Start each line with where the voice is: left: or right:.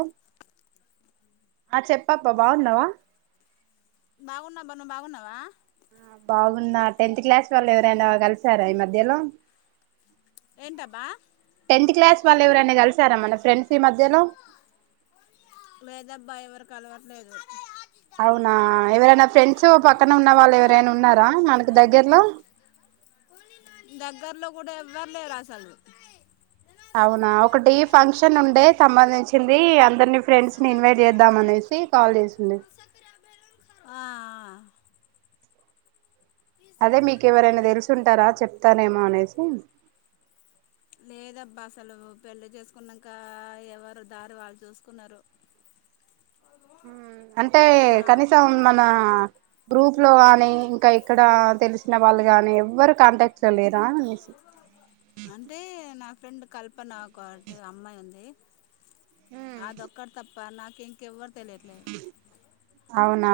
right: ఒప్ ఆ చెప్పాప్ప బాగున్నావా?
left: బాగున్నా బా నువ్వు బాగున్నావా?
right: ఆ బాగున్న టెన్త్ క్లాస్ వాళ్ళు ఎవరైనా కలిసారా ఈ మధ్యలో
left: ఏంటబ్బా
right: టెన్త్ క్లాస్ వాళ్ళు ఎవరైనా కలిసార మన ఫ్రెండ్స్ ఈ మధ్యలో
left: లేదబ్బా ఎవరు కలవట్లేదు.
right: అవునా ఎవరైనా ఫ్రెండ్స్ పక్కన ఉన్న వాళ్ళు ఎవరైనా ఉన్నారా మనకు దగ్గర్లో
left: దగ్గర్లో కూడా ఎవ్వర్లేరు అసలు
right: అవునా ఒకటి ఫంక్షన్ ఉండే సంబంధించింది అందర్నీ ఫ్రెండ్స్ ని ఇన్వైట్ చేద్దాం అనేసి కాల్ చేసింది
left: ఆ
right: అదే మీకు ఎవరైనా తెలుసుంటారా చెప్తానేేమో అనేసి
left: లేదబ్బా అసలు పెళ్లి చేసుకున్నాక ఎవరు దారి వాళ్ళు చూసుకున్నారు.
right: అంటే
left: నా
right: కనీసం మన గ్రూప్లో కానీ ఇంకా ఇక్కడ తెలిసిన వాళ్ళు కానీ ఎవరు కాంటాక్ట్ క్ట్ల లేరా అని
left: అంటే నా ఫ్రెండ్ కల్పన ఒక టి అమ్మాయి ఉంది. అదొ ఒక్కర్ తప్ప నాక ఇంకె ఎవ్వర్
right: అవునా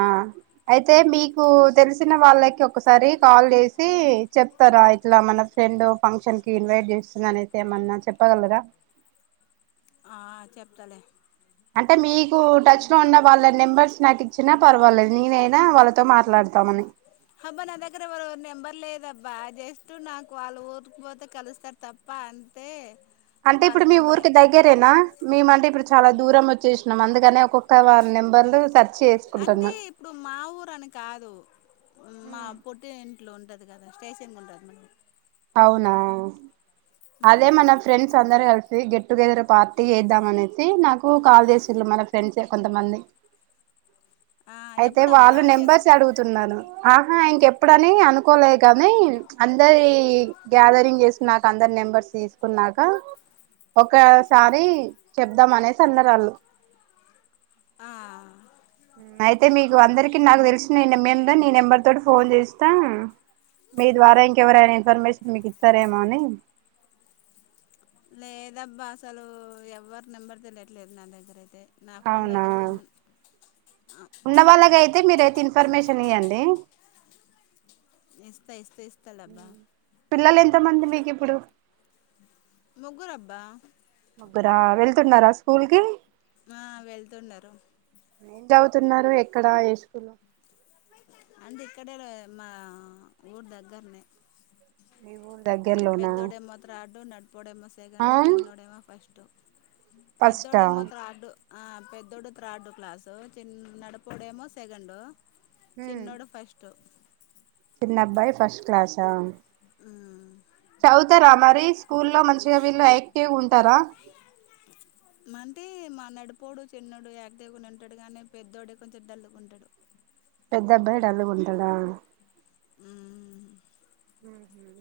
right: అయితే మీకు తెలిసిన వాళ్ళకి ఒకసారి కాల్ చేసి చెప్తారా ఇట్లా మ మన ఫ్రెండ్ ఫంక్షన్ కి ఇన్వైట్ చేస్తుంది అనేసి ఏమన్నా చెప్పగలరా?
left: ఆ చెప్తలే
right: అంటే మీకు టచ్ లో ఉన్న వాళ్ళ నెంబర్స్ నాకిచ్చినా పర్వాలేదు నేనైనా వాళ్ళతో మాట్లాడతామని
left: నా దగ్గర ఎవరు నెం బాగా జస్ట్ నాకు వాళ్ళు ఊర్క్పోతే కలుస్తారు తప్ప అంతే
right: అంటే
left: వాళ్ళ
right: ఇప్పుడు మీ
left: నెంబర్
right: ఊరికి దగ్గరేనా మేము అంటే ఇప్పుడు చాలా దూరం వచ్చేసినాం అందుకని ఒక మిగతా వా నెంబర్లు సర్
left: అంటే ఇప్పుడు మా ఊరు అని కాదు మా పొట్టి ఇంట్లో ఉండదు కదా స్టేషన్ ఉంటాది మన
right: అవునా అదే
left: మ్మ్.
right: మన ఫ్రెండ్స్ అందరు కల గెట్ టుగెదర్ పార్టీ చేేద్దాం అనేసి నాకు కాల్ చేసిళ్ళు మన ఫ్రెండ్సే కొంతమంది
left: అ
right: అయితే వాళ్ళు నెంబర్స్ అడుగుతున్నారు ఆహా ఇంకెప్పుడని అనుకోలేదు కానీ అ అందరి గ్యాదరింగ్ చేసుకున్నాక అందరి నెంబర్స్ తీసుకున్నాక ఒకసారి చెప్దాం అనేసి అన్నరు వాళ్ళు
left: ఆ,
right: అయితే మీకు అందరికి నాకు తెలిసిన మంద నీ నెంబర్ తోటి ఫోన్ చేస్తా మీ ద్వారా ఇంకెవరైనా ఇన్ఫర్మేషన్ మీకు ఇస్తారేమో అని
left: లేదబ్బా అసలు ఎవరు నెంబర్ తెలియట్లేదు నా దగ్గర అయితే నా ఫ్రెండ్
right: అవునా
left: ఒకటి ఉన్- ఆ,
right: ఉన్న వాళ్ళగా అయితే మీరయితే ఇన్ఫర్మేషన్ ఇవ్వండి
left: ఇస్తా ఇస్తా ఇస్త
right: పిల్లలు ఎంతమంది మీకు ఇప్పుడు
left: ముగ్గురబ్బా
right: ముగ్గురా వెళ్తున్నారా స్కూల్ కి
left: ఆ వెళ్తున్నారు
right: ఏం చదువుతున్నారు ఎక్కడ హలో
left: అంటే ఇక్కడే మా ఊరు దగ్గరనే
right: మీ ఊరు దగ్గరలోనా
left: పెద్దోడేమో తాడు నడిపాడేమో
right: ఆ
left: సెకండు చిన్నోడేమో ఫస్ట్
right: ఫస్టా
left: పెద్దోడేమో త్రాడ్ ఆ పెద్దడు థర్డ్ క్లాసు చిన్న నడపడేమో సెకండు చిన్నోడ ఫస్ట్
right: చిన్నబ్బాయి ఫస్ట్ క్లాస్
left: మ్మ్
right: చదువుతారా మరి స్కూల్లో మంచిగా వీళ్ళు యాక్టివ్ ఉంటారా
left: అంటే మా నడిపోడు చిన్నడు యాక్టివ్ గా ఉంటాడు గానీ పెద్దోడే కొంచెం డల్లుగా ఉంటాడు
right: పెద్ద అబ్బాయి డల్లుగుంటాడా
left: మ్మ్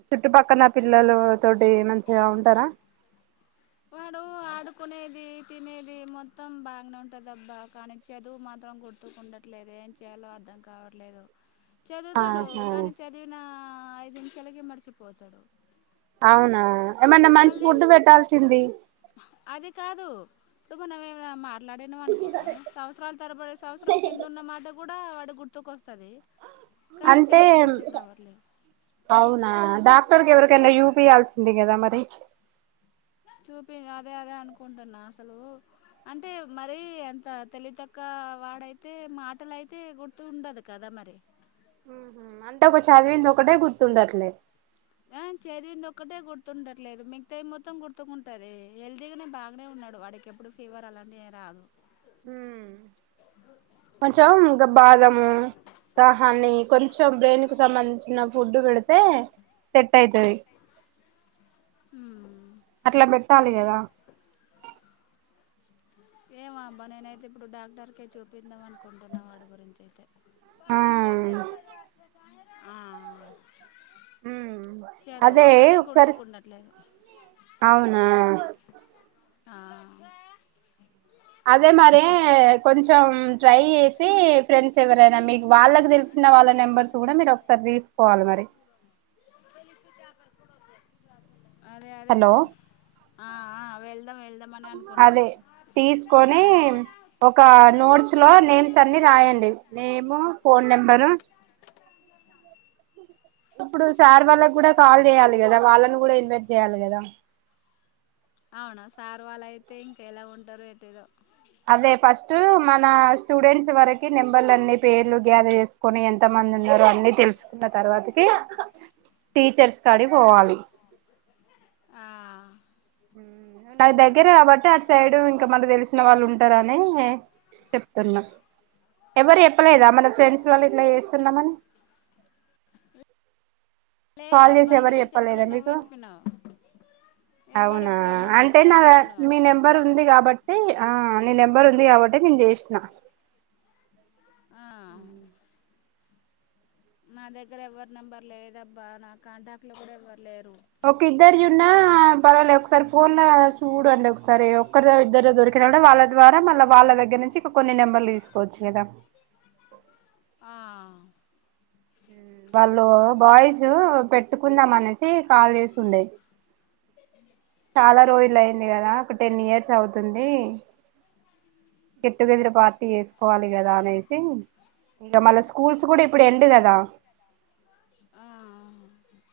right: చుట్టుపక్కన పిల్లలు తోటి మంచిగా ఉంటారా
left: వాడు ఆడుకునేది తినేది మొత్తం బాగానే ఉంటుందిబ్బా కానీ చదువు మాత్రం గుర్తుకుండట్లు లేదు ఏం చేయాలో అర్ధం కావట్లేదు చదువుతాడు
right: ఆహా
left: కానీ చదివిన ఐదు నిమిషాలకి మర్చిపోతాడు
right: అవునా ఏమన్నా మంచి
left: మళ్ళీ
right: ఫుడ్ పెట్టాల్సింది
left: అది కాదు మనం ఏమ మాట్లాడినాం అనుకో సంవత్సరాల తరబడి సంవత్సరం కింద ఉన్న మాట కూడా వాడికి గుర్తుకు వస్తది కానీ
right: అంటే
left: చదువు గుర్తుకు రావాలలే
right: అవునా డాక్టర్ కి ఎవరికైనా యూపియాల్సింది కదా మరి
left: చూపి అదే అదే అనుకుంటున్నా అసలు అంటే మరీ తెలివి తక్కువ ఉంటుంది అక్కడైతే మాటలయితే గుతు ఉండదు కదా మరి
right: అంటే ఒక చదివింది ఒకటే గుర్తుండట్లే
left: ఆ చదివింది ఒకక్కటే గుర్తుండట్లేదు మిగతాం మొత్తం గుర్తుకుంటది హెల్తీగానే బాగానే ఉన్నాడు వాడికి ఇప్పుడు ఫీవర్ అలాంటి రాదు
right: ఉ
left: అ
right: కొంచెం గా బాదం మూ హాని కొంచెం బ్రెయిన్ కు సంబంధించిన ఫుడ్ పెడితే సెట్ అయితది
left: ఉమ్
right: అట్లా పెట్టాలి కదా
left: ఏమో అబ్బా నేనైతే ఇప్పుడు డాక్టర్కు చూపిద్దాం అనుకుంటున్నా వాడి గురించి అయితే
right: ఆ
left: ఆ
right: ఉ
left: చదువు
right: అదే
left: ఒకటే
right: ఒకసారి
left: గుర్తుకుండట్లేదు
right: అవునా
left: ఆ
right: అదే మరి కొంచెం ట్రై చేసి ఫ్రెండ్స్ ఎవరైనా మీకు వాళ్ళకి తెలుసు తెలిసిన వాళ్ళ నెంబర్స్ కూడా మీరు ఒకసారి తీసుకోవాలి మరి
left: అదే అదే
right: హలో
left: ఆ వెళ్దాం వెళ్దామని
right: అదే
left: అనుకుంటున్నాం
right: తీసుకొని ఒక నోట్స్ లో నేమ్స్ అన్ని రాయండి నేమ్ ఫోన్ నెంబరు ఇప్పుడు సార్ వాళ్ళకి కూడా కాల్ చేయాలి కదా వాళ్ళని కూడా ఇన్వైట్ చేయాలి కదా
left: అవునా సార్ వాళ్ళు అయితే ఇంకెలా ఉంటారు ఏటేదో
right: అదే ఫస్ట్ మన స్టూడెంట్స్ వరకి నెంబర్లు అన్ని పేర్లు గ్యాదర్ చేసుకొని ఎంత మంది ఉన్నారు అన్నీ తెలుసుకున్న తర్వాతకి టీచర్స్ కాడికి పోవాలి
left: ఆ
right: నాకు దగ్గర కాబట్టి అటు సైడు ఇంక మన తెలిసిన వాళ్ళు ఉంట ఉంటరనే అని చెప్తున్నా ఎవరు చెప్పలేదా మన ఫ్రెండ్స్ వాళ్ళు ఇట్లా చేస్తున్నమని చేసి
left: లేదాబ్బా
right: ఎవరు
left: ఇంకెవరు
right: చెప్పలేదా
left: చెప్పలేరు నువ్వే
right: మీకు
left: చెప్పినావు ఎవరు
right: అవునా
left: చెప్పలే నువ్వు
right: అంటే నా
left: ఒక్కదానివే చెప్పినావు
right: మీ
left: అబ్బా
right: నెంబర్ ఉంది కాబట్టి ఆ నీ నెంబర్ ఉంది కాబట్టే నేను చేసిన
left: ఆ నా దగ్గర ఎవ్వరి నెంబర్ లేదబ్బా నా కాంటాక్ట్ లో కూడా ఎవ్వరు లేరు
right: ఒక ఇద్దరి యున్నా పర్వాలే ఒకసారి ఫోన్ ల చూడండి ఒకసారి ఒక్కరి ఇద్దరు దొరిక వాళ్ళ ద్వారా మళ్ళీ వాళ్ళ దగ్గర నుంచి ఇక కొన్ని నెంబర్లు తీసుకోవచ్చు కదా
left: ఆ
right: వాళ్ళు బాయ్స్ పెట్టుకుందాం అనేసి కాల్ చేసి ఉండే చాలా రోజులు అయింది కదా ఒక టెన్ ఇయర్స్ అవుతుంది గెట్ టుగెదర్ పార్టీ చేసుకోవాలి కదా అనేసి ఇంక మళ్ళ స్కూల్స్ కూడా ఇప్పుడు ఎండ్ కదా
left: ఆ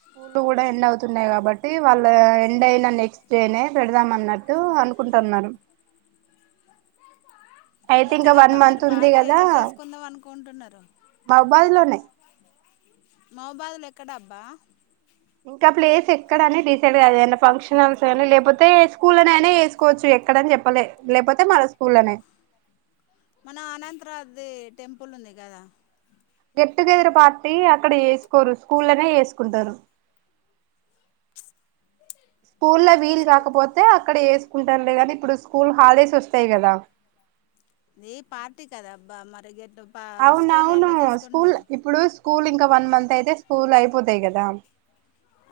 right: స్కూల్ లు కూడా ఎండ్ అవుతున్నాయి కాబట్టి వాళ్ళ ఎండ్ అయిన నెక్స్ట్ డే నే పెడదాం అన్నట్టు అనుకు కుంటున్నారు అయితే ఇంక వన్
left: ఎక్కడబ్బా మరి
right: మంత్ ఉంది
left: పార్టీ
right: కదా
left: ఎక్కడ చేసుకుందాం అనుకుంటున్నారు
right: మహోబాద్ లోనే
left: మహోబాద్ లో ఎక్కడ అబ్బా
right: ఇంకా ప్లేస్ ఎక్కడని డిసైడ్ కాలే ఫంక్షనల్స్ ఫంక్షన్ హాల్స్ ఏమి లేకపోతే స్కూల్లోనైనా వేసుకోవచ్చు ఎక్కడ వస్తారని చెప్పలే లేపోతే మన స్కూల్లోనే
left: మన అనంతర రాజ్ ది టెంపుల్ ఉంది కదా
right: గెట్ టుగెదర్ పార్టీ అక్కడ చేసుకోరు స్కూల్ లోనే చేసుకుంటారు స్కూల్లో వీలు
left: స్కూ
right: కాకపోతే అక్కడ చేస్ కుంటారులే కానీ ఇప్పుడు స్కూల్ హాలిడేస్ వస్తాయి కదా
left: ఏ ఈ పార్టీ కద అబ్బా మరిగ
right: అవునవును స్కూల్ ఇప్పుడు స్కూల్ ఇంకా వన్ మంత్ అయితే స్కూల్ అయి పోతయ్ కదా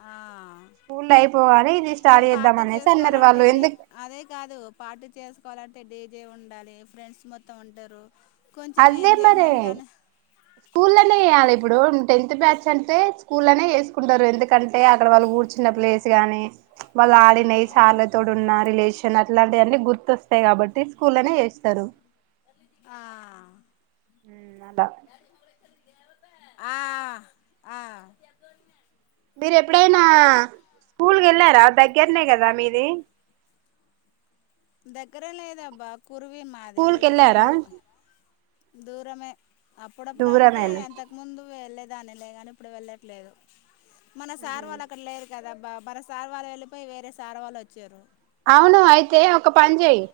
left: ఆ
right: స్కూల్ అయిపోగానే ఇది
left: నువ్వు
right: స్టార్ట్ చేద్దాం
left: పార్టీ
right: అనేసి అన్నారు
left: చేసుకోవాలంటే
right: వాళ్ళు
left: డి
right: ఎందుకు
left: అదే కాదు పార్టీ చేసుకోవాలంటే డీజే ఉండాలి ఫ్రెండ్స్ మొత్తం ఉంటారు కొంచెం ఎంజాయ్మెంట్ అని
right: స్కూల్ లోనే చేయాలి ఇప్పుడు టెన్త్ బ్యాచ్ అంటే స్కూల్ లోనే చేసుకుంటారు ఎందుకంటే అక్కడ వాళ్ళు కూర్చన్న ప్లేస్ గాని వాళ్ళ ఆడిన ఈ సార్ లతోటున్న రిలేషన్ అట్లాంటివన్నీ గుర్తొస్త వస్తాయి కాబట్టి స్కూల్లోనే చేస్తారు
left: ఆ
right: ఉమ్ అదా
left: ఆ ఆ
right: మీరు ఎప్పుడైనా స్కూల్ కి ఎళ్ళారా దగ్గరనే కదా మీది
left: దగ్గరే లేదబ్బా కురివి మాది
right: స్కూల్ కి
left: ఇది కొంచెం
right: వెళ్ళారా
left: దూ దూరమే అప్పుడప్పుడు అంటే
right: దూరమేనా
left: అంతకు ముందు వెళ్లేదానిలే కాని ఇప్పుడు వెళ్ళట్లేదు. మన సార్ వాళ్ళు అక్కడ లేరు కదాబ్బా మన సార్ వాళ్ళు వెళ్ళిపోయి వేరే సార్ వాళ్ళు వచ్చారు
right: అవును అయితే ఒక పని చేయి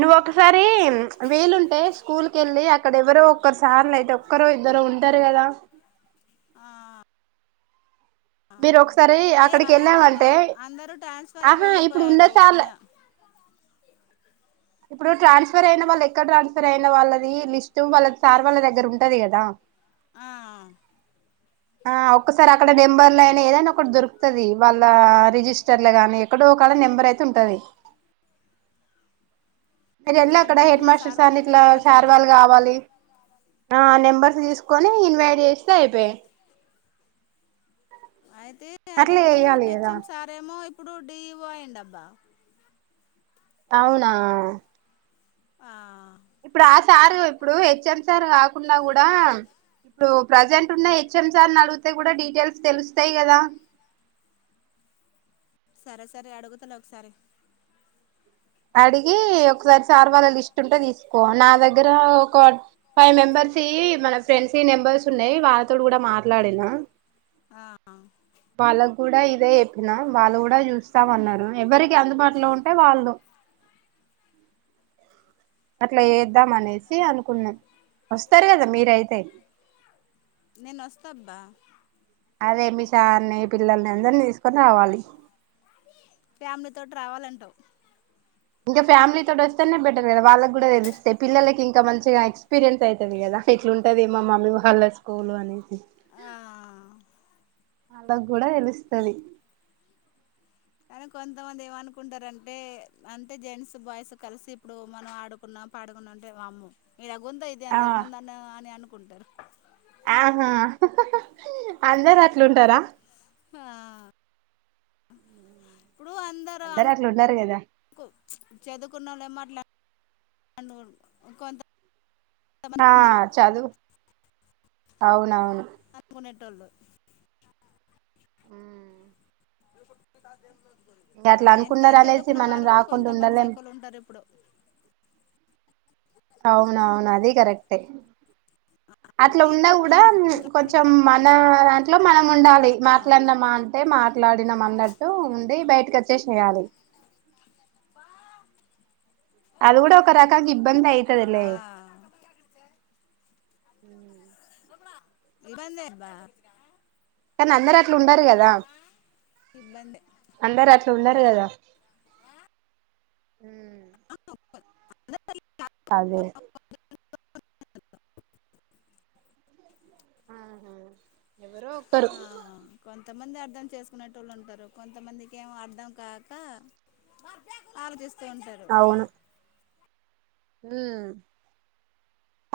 right: నువ్వు ఒకసారి వీలుంటే స్కూల్ కి ఎళ్ళి అక్కడ ఎవరో ఒక్కరు సార్ లయితే ఒక్కరు ఇద్దరు ఉంటారు కదా
left: ఆ
right: మీరు ఒకసారి
left: లే
right: అక్కడికి
left: లేరు అందరుూ
right: వెళ్ళామంటే
left: అందరూ ట్రాన్స్ఫర్ అయి
right: ఆహా ఇప్పుడు ఉన్న
left: వెళ్ళిపోయారు
right: సార్ల ఇప్పుడు ట్రాన్స్ఫర్ అయిన వాళ్ళు ఎక్కడ ట్రాన్స్ఫర్ అయిన వాళ్ళది లిస్ట్ వాళ్ళకి సార్ వాళ్ళ దగ్గర ఉంటది కదా
left: ఆ
right: ఆ ఒక్కసారి అక్కడ నెంబర్లు అయినా ఏదనా ఒకటీ దొరుకుతుది వాళ్ళ రిజిస్టర్ గాని ఎక్కడో ఒక నెంబర్ అయితే ఉంటది మీరు వెళ్ళి
left: దాన్ని
right: అక్కడ
left: బట్టి
right: హెడ్
left: మన
right: మాస్టర్స్ అని
left: సార్వానే
right: ఇట్లా
left: పిలవచ్చు
right: సార్
left: అంటావు
right: వాళ్ళు కావాలి ఆ నెంబర్స్ తీసుకొని ఇన్వైట్ చేస్తే అయిపయి
left: అయితే
right: అట్లా
left: ఇంతకు ముందు
right: చెయ్యాలి కదా
left: హెచ్ఎం సారేమో ఇప్పుడు డీఈవో అయిండు అబ్బా
right: అవునా
left: ఆ
right: ఇప్పుడు ఆ సారు ఇప్పుడు హెచ్ఎం సార్ కాకుండా కూడా ఇప్పుడు ప్రజెంట్ ఉన్న హెచ్ఎంసార్ అడిగితే కూడా డీటెయిల్స్ తెలుస్తాయి కదా
left: సరే సరే అడుగుతలే ఒకసారి
right: అడిగి ఒకసారి సార్ వాళ్ళ లిస్ట్ ఉంటే తీసుకో నా దగ్గర ఒక ఫైవ్ మెంబర్ సి మన ఫ్రెండ్స్ నెంబర్స్ ఉన్నాయి వాళ్తోడు కూడా మాట్లాడినా
left: ఆ
right: వాళ్ళక్ కూడా ఇదే చెప్పినా వాళ్ళు కూడా చూస్తాంన్నారు ఎవరికి అందుబాటులో ఉంటే వాళ్ళు అట్లా చేద్దాం అనేసి అనుకున్నాం వస్తారు కదా మీరయితే
left: నేను అస్తాబ్బా
right: అదే మీ సార్న్ని పిల్లల్ని అందరిని తీసుకొని రావాలి
left: ఫ్యామిలీ తోటి రావాలంటావు
right: ఇంకా ఫ్యామిలీ తోటి వస్తేనే బెట్టర్ కదా వాళ్ళకి కూడా తెస్తేయి పిల్లకి ఇంకా మంచిగా ఎక్స్పీరియన్స్ అవుతుది కదా ఇట్లుంటది మా మమ్మీ వాళ్ళ స్కూల్ అనేసి
left: ఆ
right: వాళ్ళక్ కూడా తెలుస్తాది
left: కానీ కొంతమంది ఏమనుకుంటారంటే అంటే జెంట్స్ బాయ్స్ కలిసి ఇప్పుడు మనం ఆడుకున్నా పాడుకున్న డా ఉంటే వామ్మో ఇలాగుందో ఇది
right: ఆ
left: ఎంతకు ముందు అన్న అని అనుకుంటారు
right: ఆహా అందరు అట్లుంటారా
left: ఆ ఇప్పుడు అందరుూ
right: అందరు అట్లుండరు కదా
left: అనుకు చదువుకున్నళ్ళ మాట్లా [unintelligible] కొంత
right: ఆ చదువు అవునవును
left: ఉండేటోళ్ళు
right: హ్మ్
left: ఆ ఎంత
right: అనుకున్నారు అనేసి
left: చదువుకున్న
right: మనం
left: వాళ్ళు కూడా
right: రాకుండా
left: కొంతమంది
right: ఉండలేం
left: సైకులు ఉంటారు ఇప్పుడు
right: అవునా అవునా అది కరెక్ట్ ఎ
left: ఆ
right: అట్లా
left: అంటే
right: ఉన్నా
left: మా
right: కూడా
left: తోటి
right: కొంచం మన
left: కాకుండా
right: దాంట్లో మనం
left: ఆ,
right: ఉండాలి మాట్లాడినామా అంటే మాట్ మాట్లాడినాం అన్నట్టు ఉండి బయటకి వచ్చేసియాలి
left: ప్ప
right: అది కూడా ఒక రకంగా ఇబ్బంది అయితది
left: ఆ,
right: అయితదిలే
left: ఇబ్బందేబ్బా
right: కానీ అందరు అట్లుండరు కదా
left: ఇబ్బంది
right: అందరు అట్ అట్ ఉండరు కాద అదే అహ
left: ఆహా కొంత్ కొంతమంది అర్థం చేసుకునేటోళ్ళు ఉంటారు కొంతమందికి ఏమో అర్థం కాక ఆలోచిస్తూ ఉంటారు
right: హ్మ్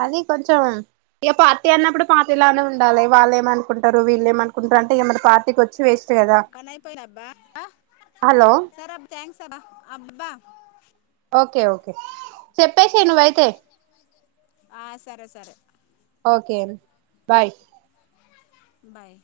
right: అది కొంచెం ఇక పార్టీ అన్నప్పుడు పార్టీ లానే ఉండాలి వాళ్ళు ఏమనుకుంటారు వీళ్ళు ఏమనుకుంటారు అంటే ఇంగా మనం పార్టీకి వచ్చి వెస్ట్
left: కనయిపోయి రాబ్బా
right: హలో
left: సరే అబ్బ థ్యాంక్స్ అబ్బ అబ్బా
right: ఓకే ఓకే చెప్పేసే నువ్వైతే
left: ఆ సరే సరే
right: ఓకే బాయ్
left: బాయ్